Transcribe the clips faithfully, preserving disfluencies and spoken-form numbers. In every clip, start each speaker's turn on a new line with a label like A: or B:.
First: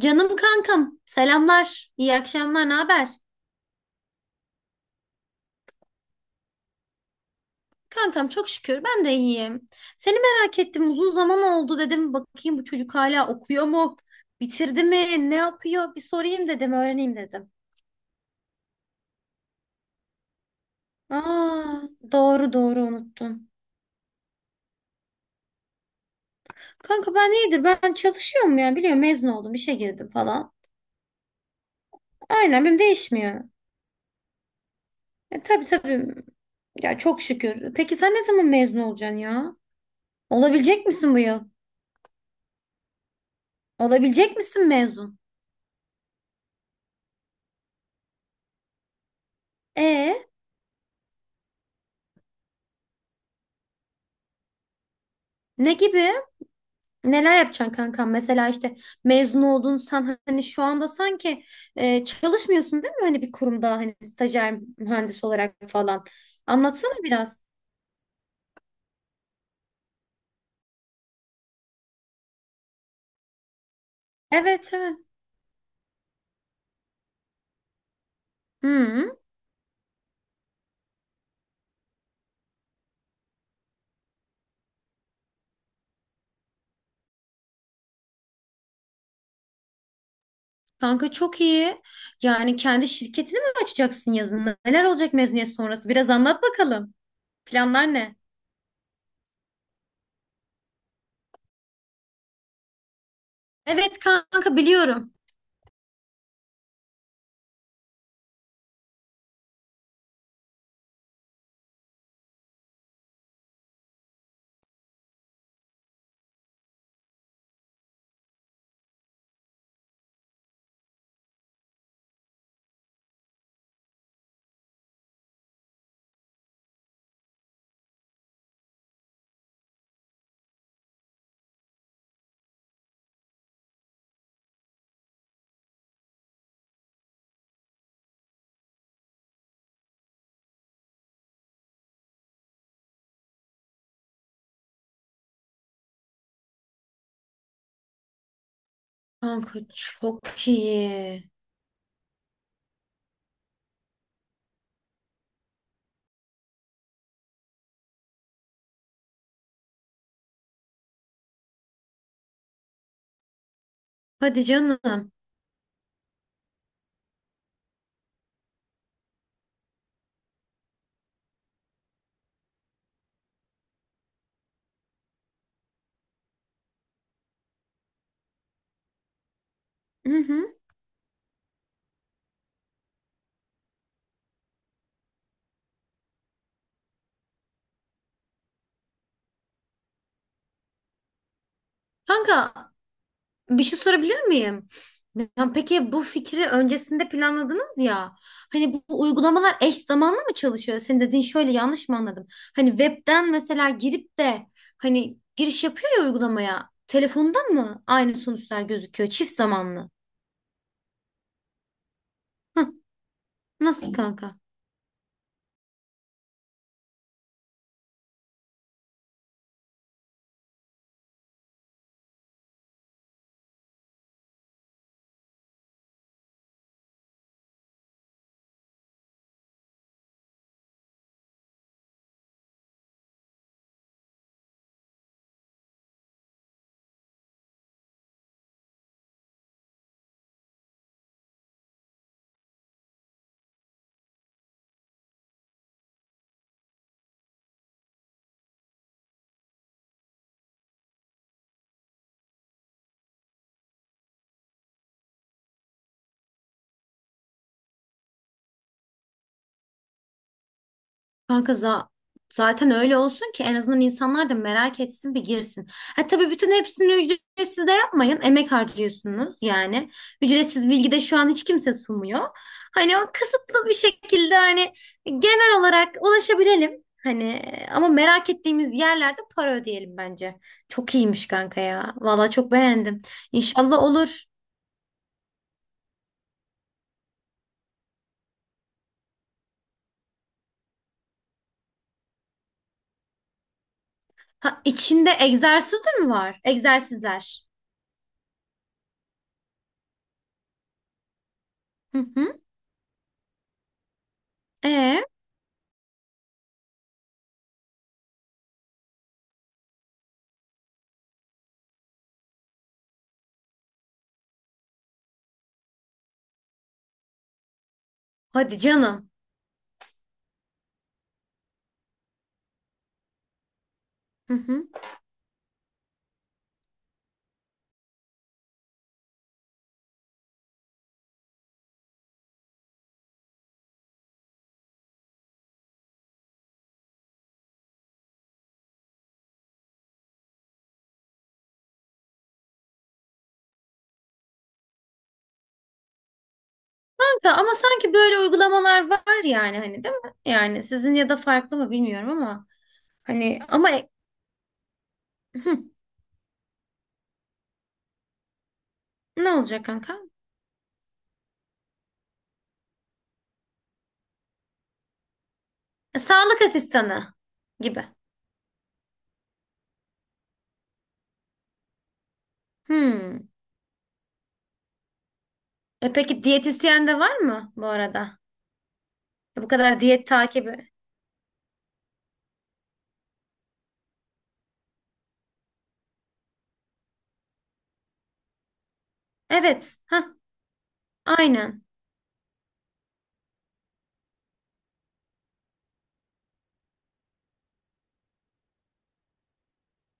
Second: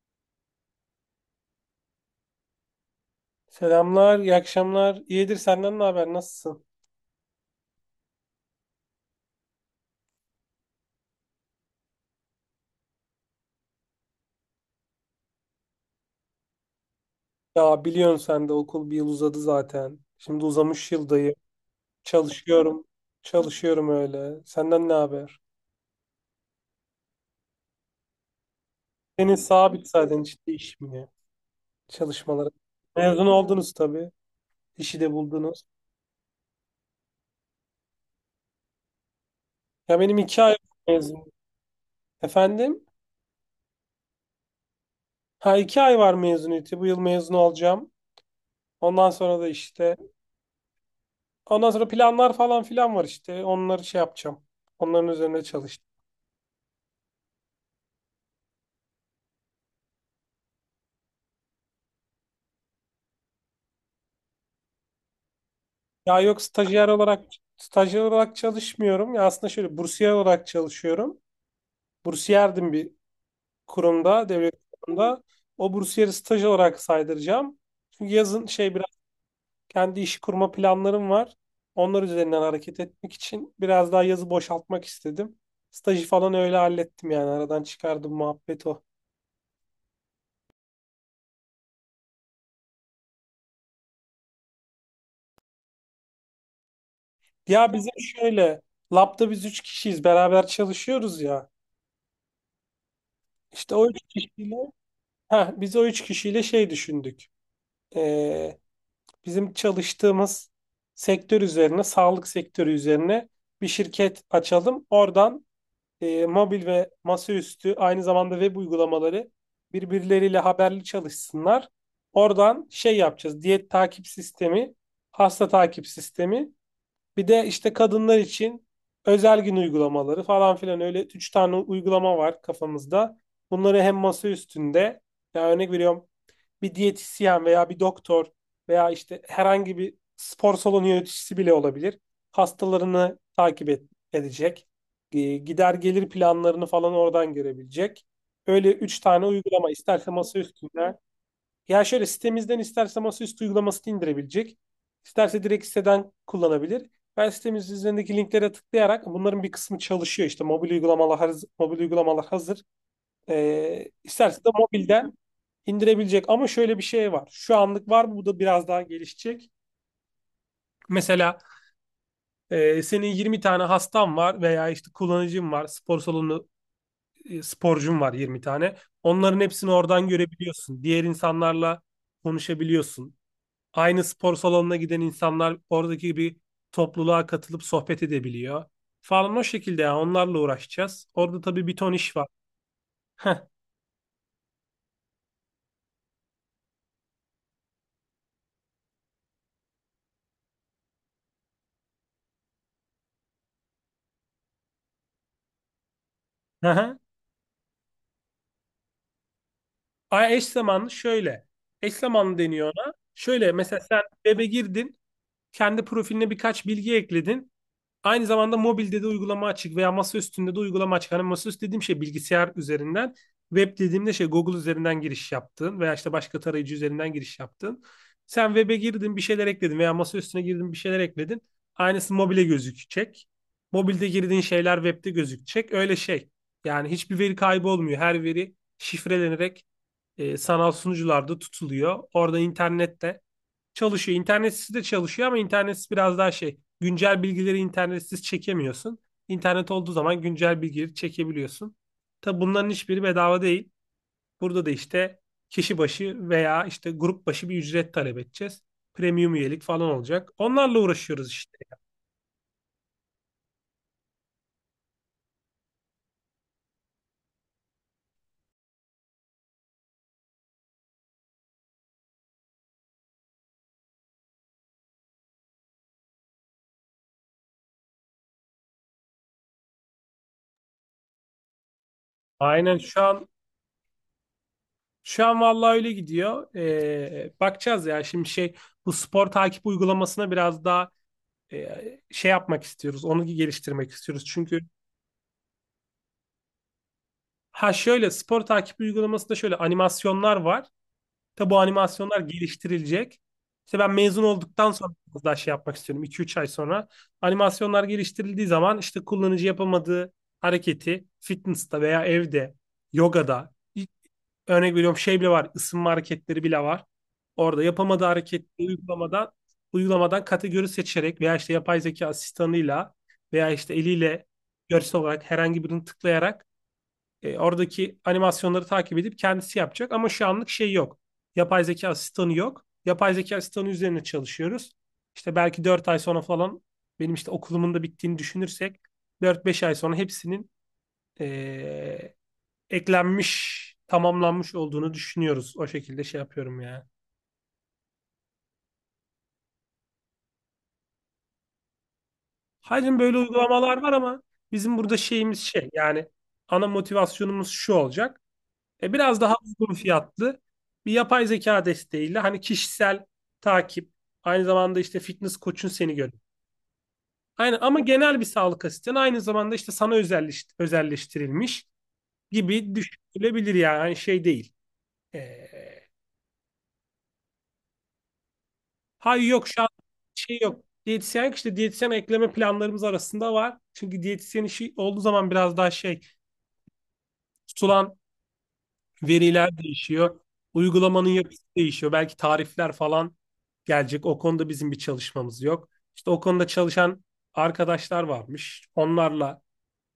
A: Canım kankam, selamlar, iyi akşamlar, ne haber?
B: Selamlar, iyi akşamlar. İyidir senden ne haber? Nasılsın?
A: Kankam çok şükür ben de iyiyim. Seni merak ettim, uzun zaman oldu dedim. Bakayım bu çocuk hala okuyor mu? Bitirdi mi? Ne yapıyor? Bir sorayım dedim, öğreneyim dedim.
B: Ya biliyorsun sen de okul bir yıl uzadı zaten. Şimdi uzamış yıldayım.
A: Aa, doğru doğru
B: Çalışıyorum.
A: unuttum.
B: Çalışıyorum öyle. Senden ne haber?
A: Kanka ben iyidir, ben çalışıyorum ya biliyorum mezun
B: Senin
A: oldum, işe
B: sabit
A: girdim
B: zaten işte
A: falan.
B: iş mi? Ya? Çalışmaları.
A: Aynen benim
B: Mezun
A: değişmiyor.
B: oldunuz tabii. İşi de
A: E,
B: buldunuz.
A: tabii tabii. Ya çok şükür. Peki sen ne zaman mezun olacaksın ya?
B: Ya benim iki ay
A: Olabilecek misin bu
B: mezun.
A: yıl?
B: Efendim?
A: Olabilecek misin mezun?
B: Ha iki ay var mezuniyeti. Bu yıl mezun olacağım. Ondan sonra da işte.
A: E,
B: Ondan sonra planlar falan filan var işte. Onları şey yapacağım. Onların üzerine
A: ne
B: çalışacağım.
A: gibi? Neler yapacaksın kankam? Mesela işte mezun oldun sen hani şu anda sanki e, çalışmıyorsun değil mi? Hani bir kurumda hani stajyer mühendis olarak falan.
B: Ya yok stajyer
A: Anlatsana
B: olarak
A: biraz.
B: stajyer olarak çalışmıyorum. Ya aslında şöyle bursiyer olarak çalışıyorum. Bursiyerdim bir kurumda, devlet
A: Evet, evet.
B: kurumunda. O bursiyeri staj olarak saydıracağım. Çünkü yazın şey biraz
A: Hı,
B: kendi işi kurma planlarım var. Onlar üzerinden hareket etmek için biraz daha yazı boşaltmak istedim. Stajı falan öyle hallettim yani aradan çıkardım muhabbet o.
A: kanka çok iyi. Yani kendi şirketini mi açacaksın yazın? Neler olacak mezuniyet sonrası? Biraz anlat bakalım.
B: Ya
A: Planlar
B: bizim
A: ne?
B: şöyle labda biz üç kişiyiz beraber çalışıyoruz ya. İşte o üç
A: Evet
B: kişiyle,
A: kanka, biliyorum.
B: heh, biz o üç kişiyle şey düşündük. e, Bizim çalıştığımız sektör üzerine, sağlık sektörü üzerine bir şirket açalım. Oradan e, mobil ve masaüstü aynı zamanda web uygulamaları birbirleriyle haberli çalışsınlar. Oradan şey yapacağız. Diyet takip sistemi, hasta takip sistemi. Bir de işte kadınlar için özel gün uygulamaları falan filan, öyle üç tane uygulama var kafamızda. Bunları hem masa üstünde, ya örnek veriyorum, bir diyetisyen veya bir doktor veya işte herhangi bir spor salonu yöneticisi bile olabilir. Hastalarını takip et- edecek. E, Gider gelir planlarını falan oradan görebilecek. Öyle üç tane
A: Kanka
B: uygulama isterse
A: çok iyi.
B: masaüstünden. Ya şöyle sitemizden isterse masaüstü uygulamasını indirebilecek. İsterse direkt siteden kullanabilir. Ben sitemizin üzerindeki linklere tıklayarak bunların bir kısmı çalışıyor. İşte mobil uygulamalar, mobil uygulamalar hazır. Ee, isterse
A: Hadi
B: de
A: canım.
B: mobilden indirebilecek. Ama şöyle bir şey var. Şu anlık var. Bu da biraz daha gelişecek. Mesela e, senin yirmi tane hastan var veya işte kullanıcın var. Spor salonu, e, sporcun var yirmi tane. Onların hepsini oradan
A: Hı hı.
B: görebiliyorsun. Diğer insanlarla konuşabiliyorsun. Aynı spor salonuna giden insanlar oradaki bir topluluğa katılıp sohbet edebiliyor. Falan o şekilde yani onlarla uğraşacağız. Orada tabii bir ton iş var.
A: Kanka, bir şey sorabilir miyim? Ya peki bu fikri öncesinde planladınız ya. Hani bu bu uygulamalar eş zamanlı mı çalışıyor? Senin dediğin şöyle, yanlış mı anladım? Hani webden mesela girip de hani giriş yapıyor ya uygulamaya. Telefonda mı aynı sonuçlar gözüküyor? Çift zamanlı.
B: Ay eş zamanlı şöyle. Eş zamanlı deniyor
A: Hah,
B: ona. Şöyle mesela
A: nasıl
B: sen
A: kanka?
B: web'e girdin. Kendi profiline birkaç bilgi ekledin. Aynı zamanda mobilde de uygulama açık veya masa üstünde de uygulama açık. Hani masaüstü dediğim şey bilgisayar üzerinden. Web dediğimde şey Google üzerinden giriş yaptın veya işte başka tarayıcı üzerinden giriş yaptın. Sen web'e girdin bir şeyler ekledin veya masa üstüne girdin bir şeyler ekledin. Aynısı mobile gözükecek. Mobilde girdiğin şeyler web'de gözükecek. Öyle şey. Yani hiçbir veri kaybı olmuyor. Her veri şifrelenerek, e, sanal sunucularda tutuluyor. Orada internette çalışıyor. İnternetsiz de çalışıyor ama internetsiz biraz daha şey. Güncel bilgileri internetsiz çekemiyorsun. İnternet olduğu zaman güncel bilgileri çekebiliyorsun. Tabi bunların hiçbiri bedava değil. Burada da işte kişi başı veya işte grup başı bir ücret talep edeceğiz. Premium üyelik falan olacak. Onlarla uğraşıyoruz
A: Kanka
B: işte.
A: za- zaten öyle olsun ki en azından insanlar da merak etsin, bir girsin. Ha tabii, bütün hepsini ücretsiz de yapmayın. Emek harcıyorsunuz yani. Ücretsiz bilgi de şu an hiç kimse sunmuyor. Hani o kısıtlı bir şekilde hani genel olarak ulaşabilelim. Hani ama merak ettiğimiz yerlerde para ödeyelim bence. Çok iyiymiş kanka ya. Valla çok
B: Aynen
A: beğendim.
B: şu an
A: İnşallah olur.
B: şu an vallahi öyle gidiyor. Ee, bakacağız ya şimdi şey, bu spor takip uygulamasına biraz daha e, şey yapmak istiyoruz. Onu geliştirmek istiyoruz.
A: Ha,
B: Çünkü
A: içinde egzersiz de mi var? Egzersizler.
B: ha şöyle spor takip uygulamasında şöyle animasyonlar var. Tabi bu
A: Hı
B: animasyonlar
A: hı.
B: geliştirilecek. İşte ben mezun olduktan sonra
A: E,
B: biraz daha şey yapmak istiyorum. iki üç ay sonra. Animasyonlar geliştirildiği zaman işte kullanıcı yapamadığı hareketi fitness'ta veya evde, yogada ilk- örnek veriyorum şey bile var. Isınma hareketleri bile var. Orada yapamadığı hareketi
A: hadi canım.
B: uygulamadan uygulamadan kategori seçerek veya işte yapay zeka asistanıyla veya işte eliyle
A: Hı hı.
B: görsel olarak herhangi birini tıklayarak e, oradaki animasyonları takip edip kendisi yapacak ama şu anlık şey yok. Yapay zeka asistanı yok. Yapay zeka asistanı üzerine çalışıyoruz. İşte belki dört ay sonra falan, benim işte okulumun da bittiğini düşünürsek dört beş ay sonra hepsinin e, eklenmiş, tamamlanmış olduğunu düşünüyoruz. O şekilde şey yapıyorum yani.
A: Ta- Ama sanki böyle uygulamalar var yani, hani değil mi? Yani sizin, ya da farklı mı bilmiyorum ama
B: Hayır böyle
A: hani ama
B: uygulamalar
A: e-
B: var ama bizim burada şeyimiz
A: Hı,
B: şey yani ana motivasyonumuz şu olacak. E, biraz
A: ne
B: daha
A: olacak
B: uygun
A: kanka?
B: fiyatlı bir yapay zeka desteğiyle hani kişisel takip, aynı zamanda işte fitness koçun
A: E,
B: seni görüyor.
A: sağlık asistanı
B: Aynen ama
A: gibi.
B: genel bir sağlık asistanı, aynı zamanda işte sana özelleş, özelleştirilmiş gibi
A: Hmm.
B: düşünülebilir yani. Hani şey değil. E,
A: E, peki diyetisyen de var mı bu arada?
B: hayır
A: E, bu
B: yok şu an
A: kadar diyet
B: şey
A: takibi.
B: yok. Diyetisyen, işte diyetisyen ekleme planlarımız arasında var. Çünkü diyetisyen işi olduğu zaman biraz daha şey, tutulan veriler
A: Evet. Ha,
B: değişiyor. Uygulamanın yapısı
A: aynen.
B: değişiyor. Belki tarifler falan gelecek. O konuda bizim bir çalışmamız yok. İşte o konuda çalışan arkadaşlar varmış. Onlarla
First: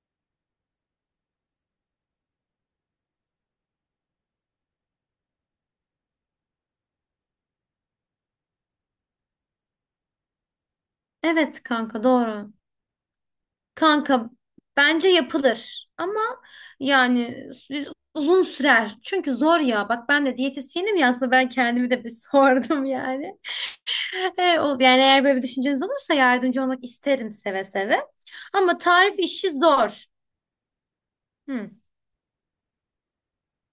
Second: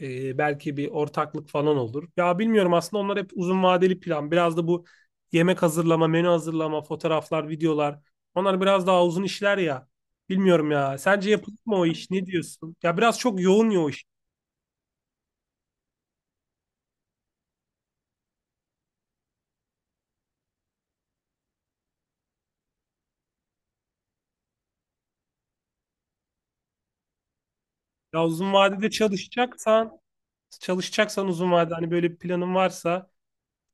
B: e, belki bir ortaklık falan olur. Ya bilmiyorum aslında, onlar hep uzun vadeli plan. Biraz da bu yemek hazırlama, menü hazırlama, fotoğraflar, videolar. Onlar biraz daha uzun işler ya. Bilmiyorum ya. Sence yapılır
A: Evet
B: mı o
A: kanka,
B: iş? Ne
A: doğru.
B: diyorsun? Ya biraz çok yoğun ya o iş.
A: Kanka, bence yapılır ama yani biz uzun sürer. Çünkü zor ya. Bak ben de diyetisyenim ya, aslında ben kendimi de bir sordum yani. E, o- yani eğer böyle bir düşünceniz olursa yardımcı olmak isterim seve seve.
B: Ya uzun
A: Ama
B: vadede
A: tarif işi
B: çalışacaksan,
A: zor.
B: çalışacaksan uzun
A: Hı.
B: vadede hani böyle bir planın varsa.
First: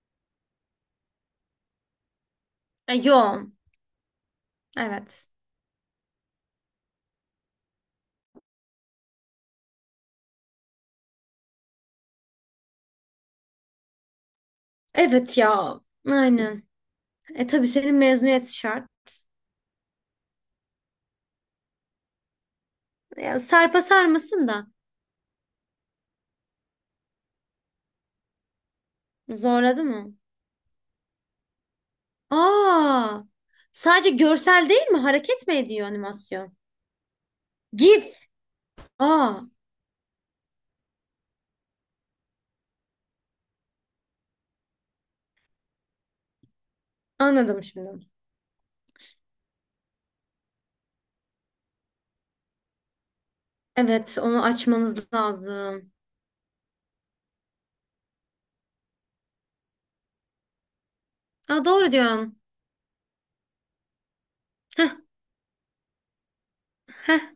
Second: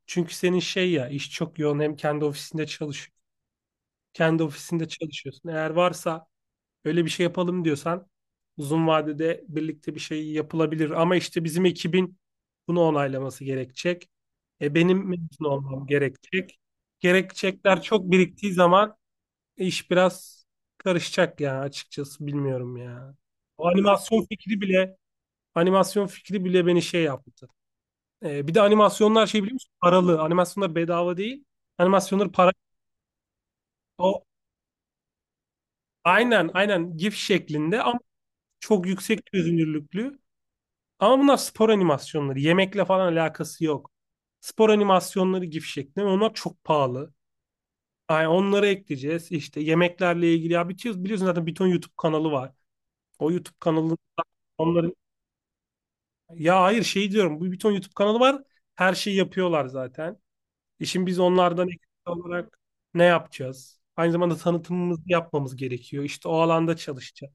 B: Çünkü senin şey, ya iş çok yoğun, hem kendi ofisinde
A: E,
B: çalış
A: yoğun.
B: kendi ofisinde
A: Evet.
B: çalışıyorsun. Eğer varsa öyle bir şey yapalım diyorsan uzun vadede birlikte bir şey yapılabilir. Ama işte bizim ekibin bunu onaylaması gerekecek. E, benim
A: Evet
B: mezun
A: ya.
B: olmam gerekecek.
A: Aynen. E tabii,
B: Gerekçekler
A: senin
B: çok
A: mezuniyet
B: biriktiği
A: şart.
B: zaman iş biraz karışacak ya, açıkçası bilmiyorum ya.
A: Ya,
B: O
A: sarpa
B: animasyon
A: sarmasın
B: fikri
A: da.
B: bile animasyon fikri bile beni şey yaptı. Ee, bir de animasyonlar şey, biliyor musun?
A: Zorladı mı?
B: Paralı. Animasyonlar bedava değil. Animasyonlar para.
A: Aa. Sadece
B: O,
A: görsel değil mi? Hareket mi ediyor
B: aynen
A: animasyon?
B: aynen GIF şeklinde ama
A: GIF.
B: çok yüksek
A: Aa.
B: çözünürlüklü. Ama bunlar spor animasyonları. Yemekle falan alakası yok. Spor animasyonları GIF şeklinde. Ve onlar çok pahalı.
A: Anladım şimdi.
B: Yani onları ekleyeceğiz. İşte yemeklerle ilgili. Ya biliyorsun, biliyorsun zaten bir ton YouTube kanalı var. O YouTube kanalı
A: Evet, onu
B: onların...
A: açmanız lazım.
B: Ya hayır şey diyorum. Bu bir ton YouTube kanalı var. Her şeyi yapıyorlar zaten. E şimdi biz
A: Aa,
B: onlardan eksik
A: doğru diyorsun.
B: olarak ne yapacağız? Aynı zamanda
A: Heh,
B: tanıtımımızı yapmamız gerekiyor. İşte o alanda
A: heh.
B: çalışacağız.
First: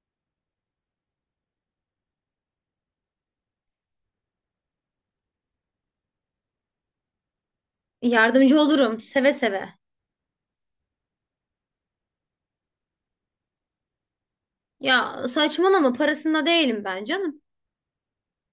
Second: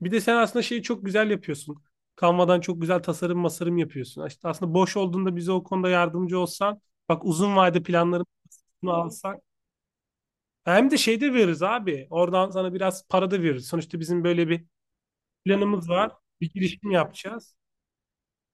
B: Bir de sen aslında şeyi çok güzel yapıyorsun. Canva'dan çok güzel tasarım masarım yapıyorsun. İşte aslında boş olduğunda bize o konuda yardımcı olsan, bak, uzun vade planlarımızı
A: Yardımcı olurum seve
B: alsak.
A: seve.
B: Hem de şey de veririz abi. Oradan sana biraz para da veririz. Sonuçta bizim böyle bir
A: Ya
B: planımız
A: saçmalama,
B: var.
A: parasında
B: Bir
A: değilim
B: girişim
A: ben canım.
B: yapacağız.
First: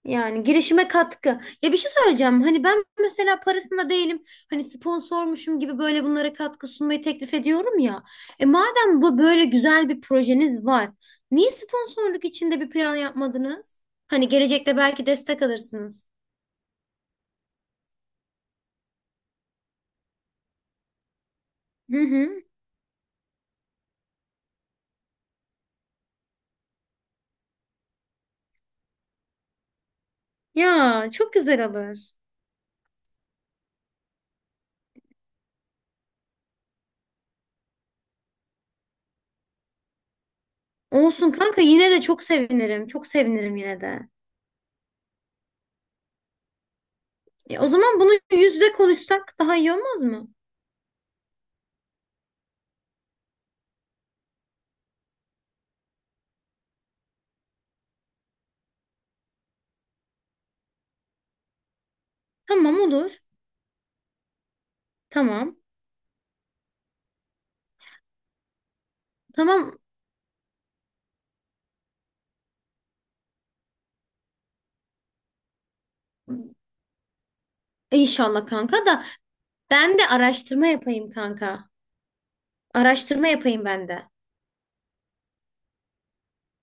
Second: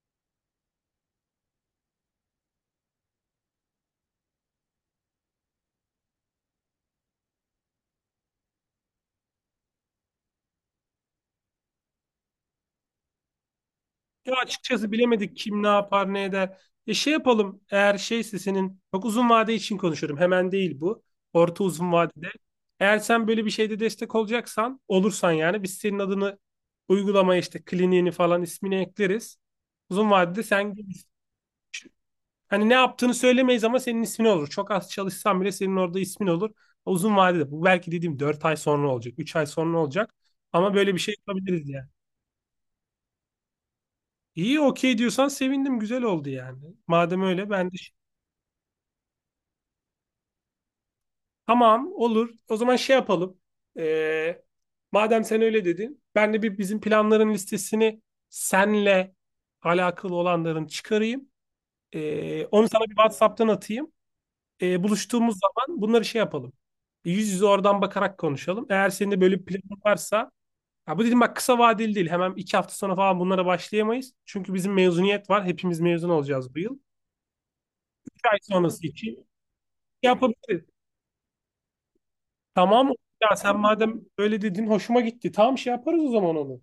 A: Yani girişime katkı. Ya bir şey söyleyeceğim. Hani ben mesela parasında değilim. Hani sponsormuşum gibi böyle bunlara katkı sunmayı teklif ediyorum ya. E madem bu böyle güzel bir projeniz var. Niye sponsorluk içinde bir plan yapmadınız? Hani
B: Ya
A: gelecekte
B: açıkçası
A: belki
B: bilemedik
A: destek
B: kim ne
A: alırsınız.
B: yapar ne eder. E şey yapalım, eğer şeyse, senin çok uzun vade için konuşuyorum, hemen değil bu. Orta uzun
A: Hı
B: vadede.
A: hı.
B: Eğer sen böyle bir şeyde destek olacaksan, olursan, yani biz senin adını uygulamaya, işte kliniğini falan, ismini ekleriz. Uzun vadede sen
A: Ya
B: gelirsin.
A: çok güzel olur.
B: Hani ne yaptığını söylemeyiz ama senin ismin olur. Çok az çalışsan bile senin orada ismin olur. Uzun vadede bu, belki dediğim dört ay sonra olacak, üç ay sonra olacak. Ama böyle bir şey
A: Olsun kanka,
B: yapabiliriz yani.
A: yine de çok sevinirim. Çok sevinirim yine de.
B: İyi, okey diyorsan sevindim, güzel oldu yani. Madem öyle
A: E, o
B: ben de
A: zaman bunu yüz yüze konuşsak daha iyi olmaz mı?
B: tamam, olur. O zaman şey yapalım. Ee, Madem sen öyle dedin, ben de bir bizim planların listesini, senle alakalı olanların çıkarayım. Ee, onu
A: Tamam,
B: sana bir
A: olur.
B: WhatsApp'tan atayım. Ee, buluştuğumuz
A: Tamam.
B: zaman bunları şey yapalım. Yüz yüze oradan bakarak konuşalım. Eğer senin de böyle bir
A: Tamam
B: planın varsa, ya bu dedim bak, kısa vadeli değil. Hemen iki hafta sonra falan bunlara başlayamayız. Çünkü bizim mezuniyet var. Hepimiz mezun olacağız bu yıl. Üç ay
A: inşallah kanka,
B: sonrası
A: da
B: için
A: ben de
B: yapabiliriz.
A: araştırma yapayım kanka.
B: Tamam.
A: Araştırma
B: Ya sen
A: yapayım ben
B: madem
A: de.
B: öyle dedin hoşuma gitti. Tamam, şey yaparız o zaman onu.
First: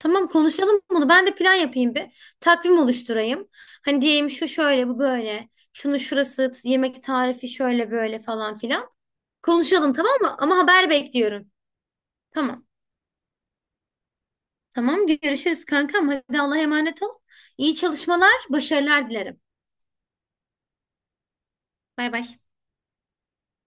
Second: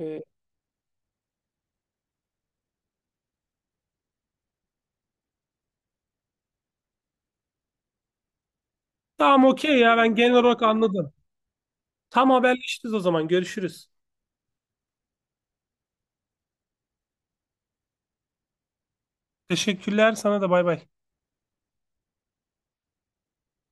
B: Ee,
A: konuşalım bunu. Ben de plan yapayım bir. Takvim oluşturayım. Hani diyeyim şu şöyle bu böyle. Şunu şurası yemek tarifi şöyle böyle falan filan.
B: tamam okey
A: Konuşalım
B: ya,
A: tamam
B: ben genel
A: mı? Ama
B: olarak
A: haber
B: anladım.
A: bekliyorum.
B: Tam
A: Tamam.
B: haberleşiriz o zaman. Görüşürüz.
A: Tamam görüşürüz kankam. Hadi Allah'a emanet ol. İyi çalışmalar, başarılar dilerim.
B: Teşekkürler, sana da bay bay.
A: Bay bay.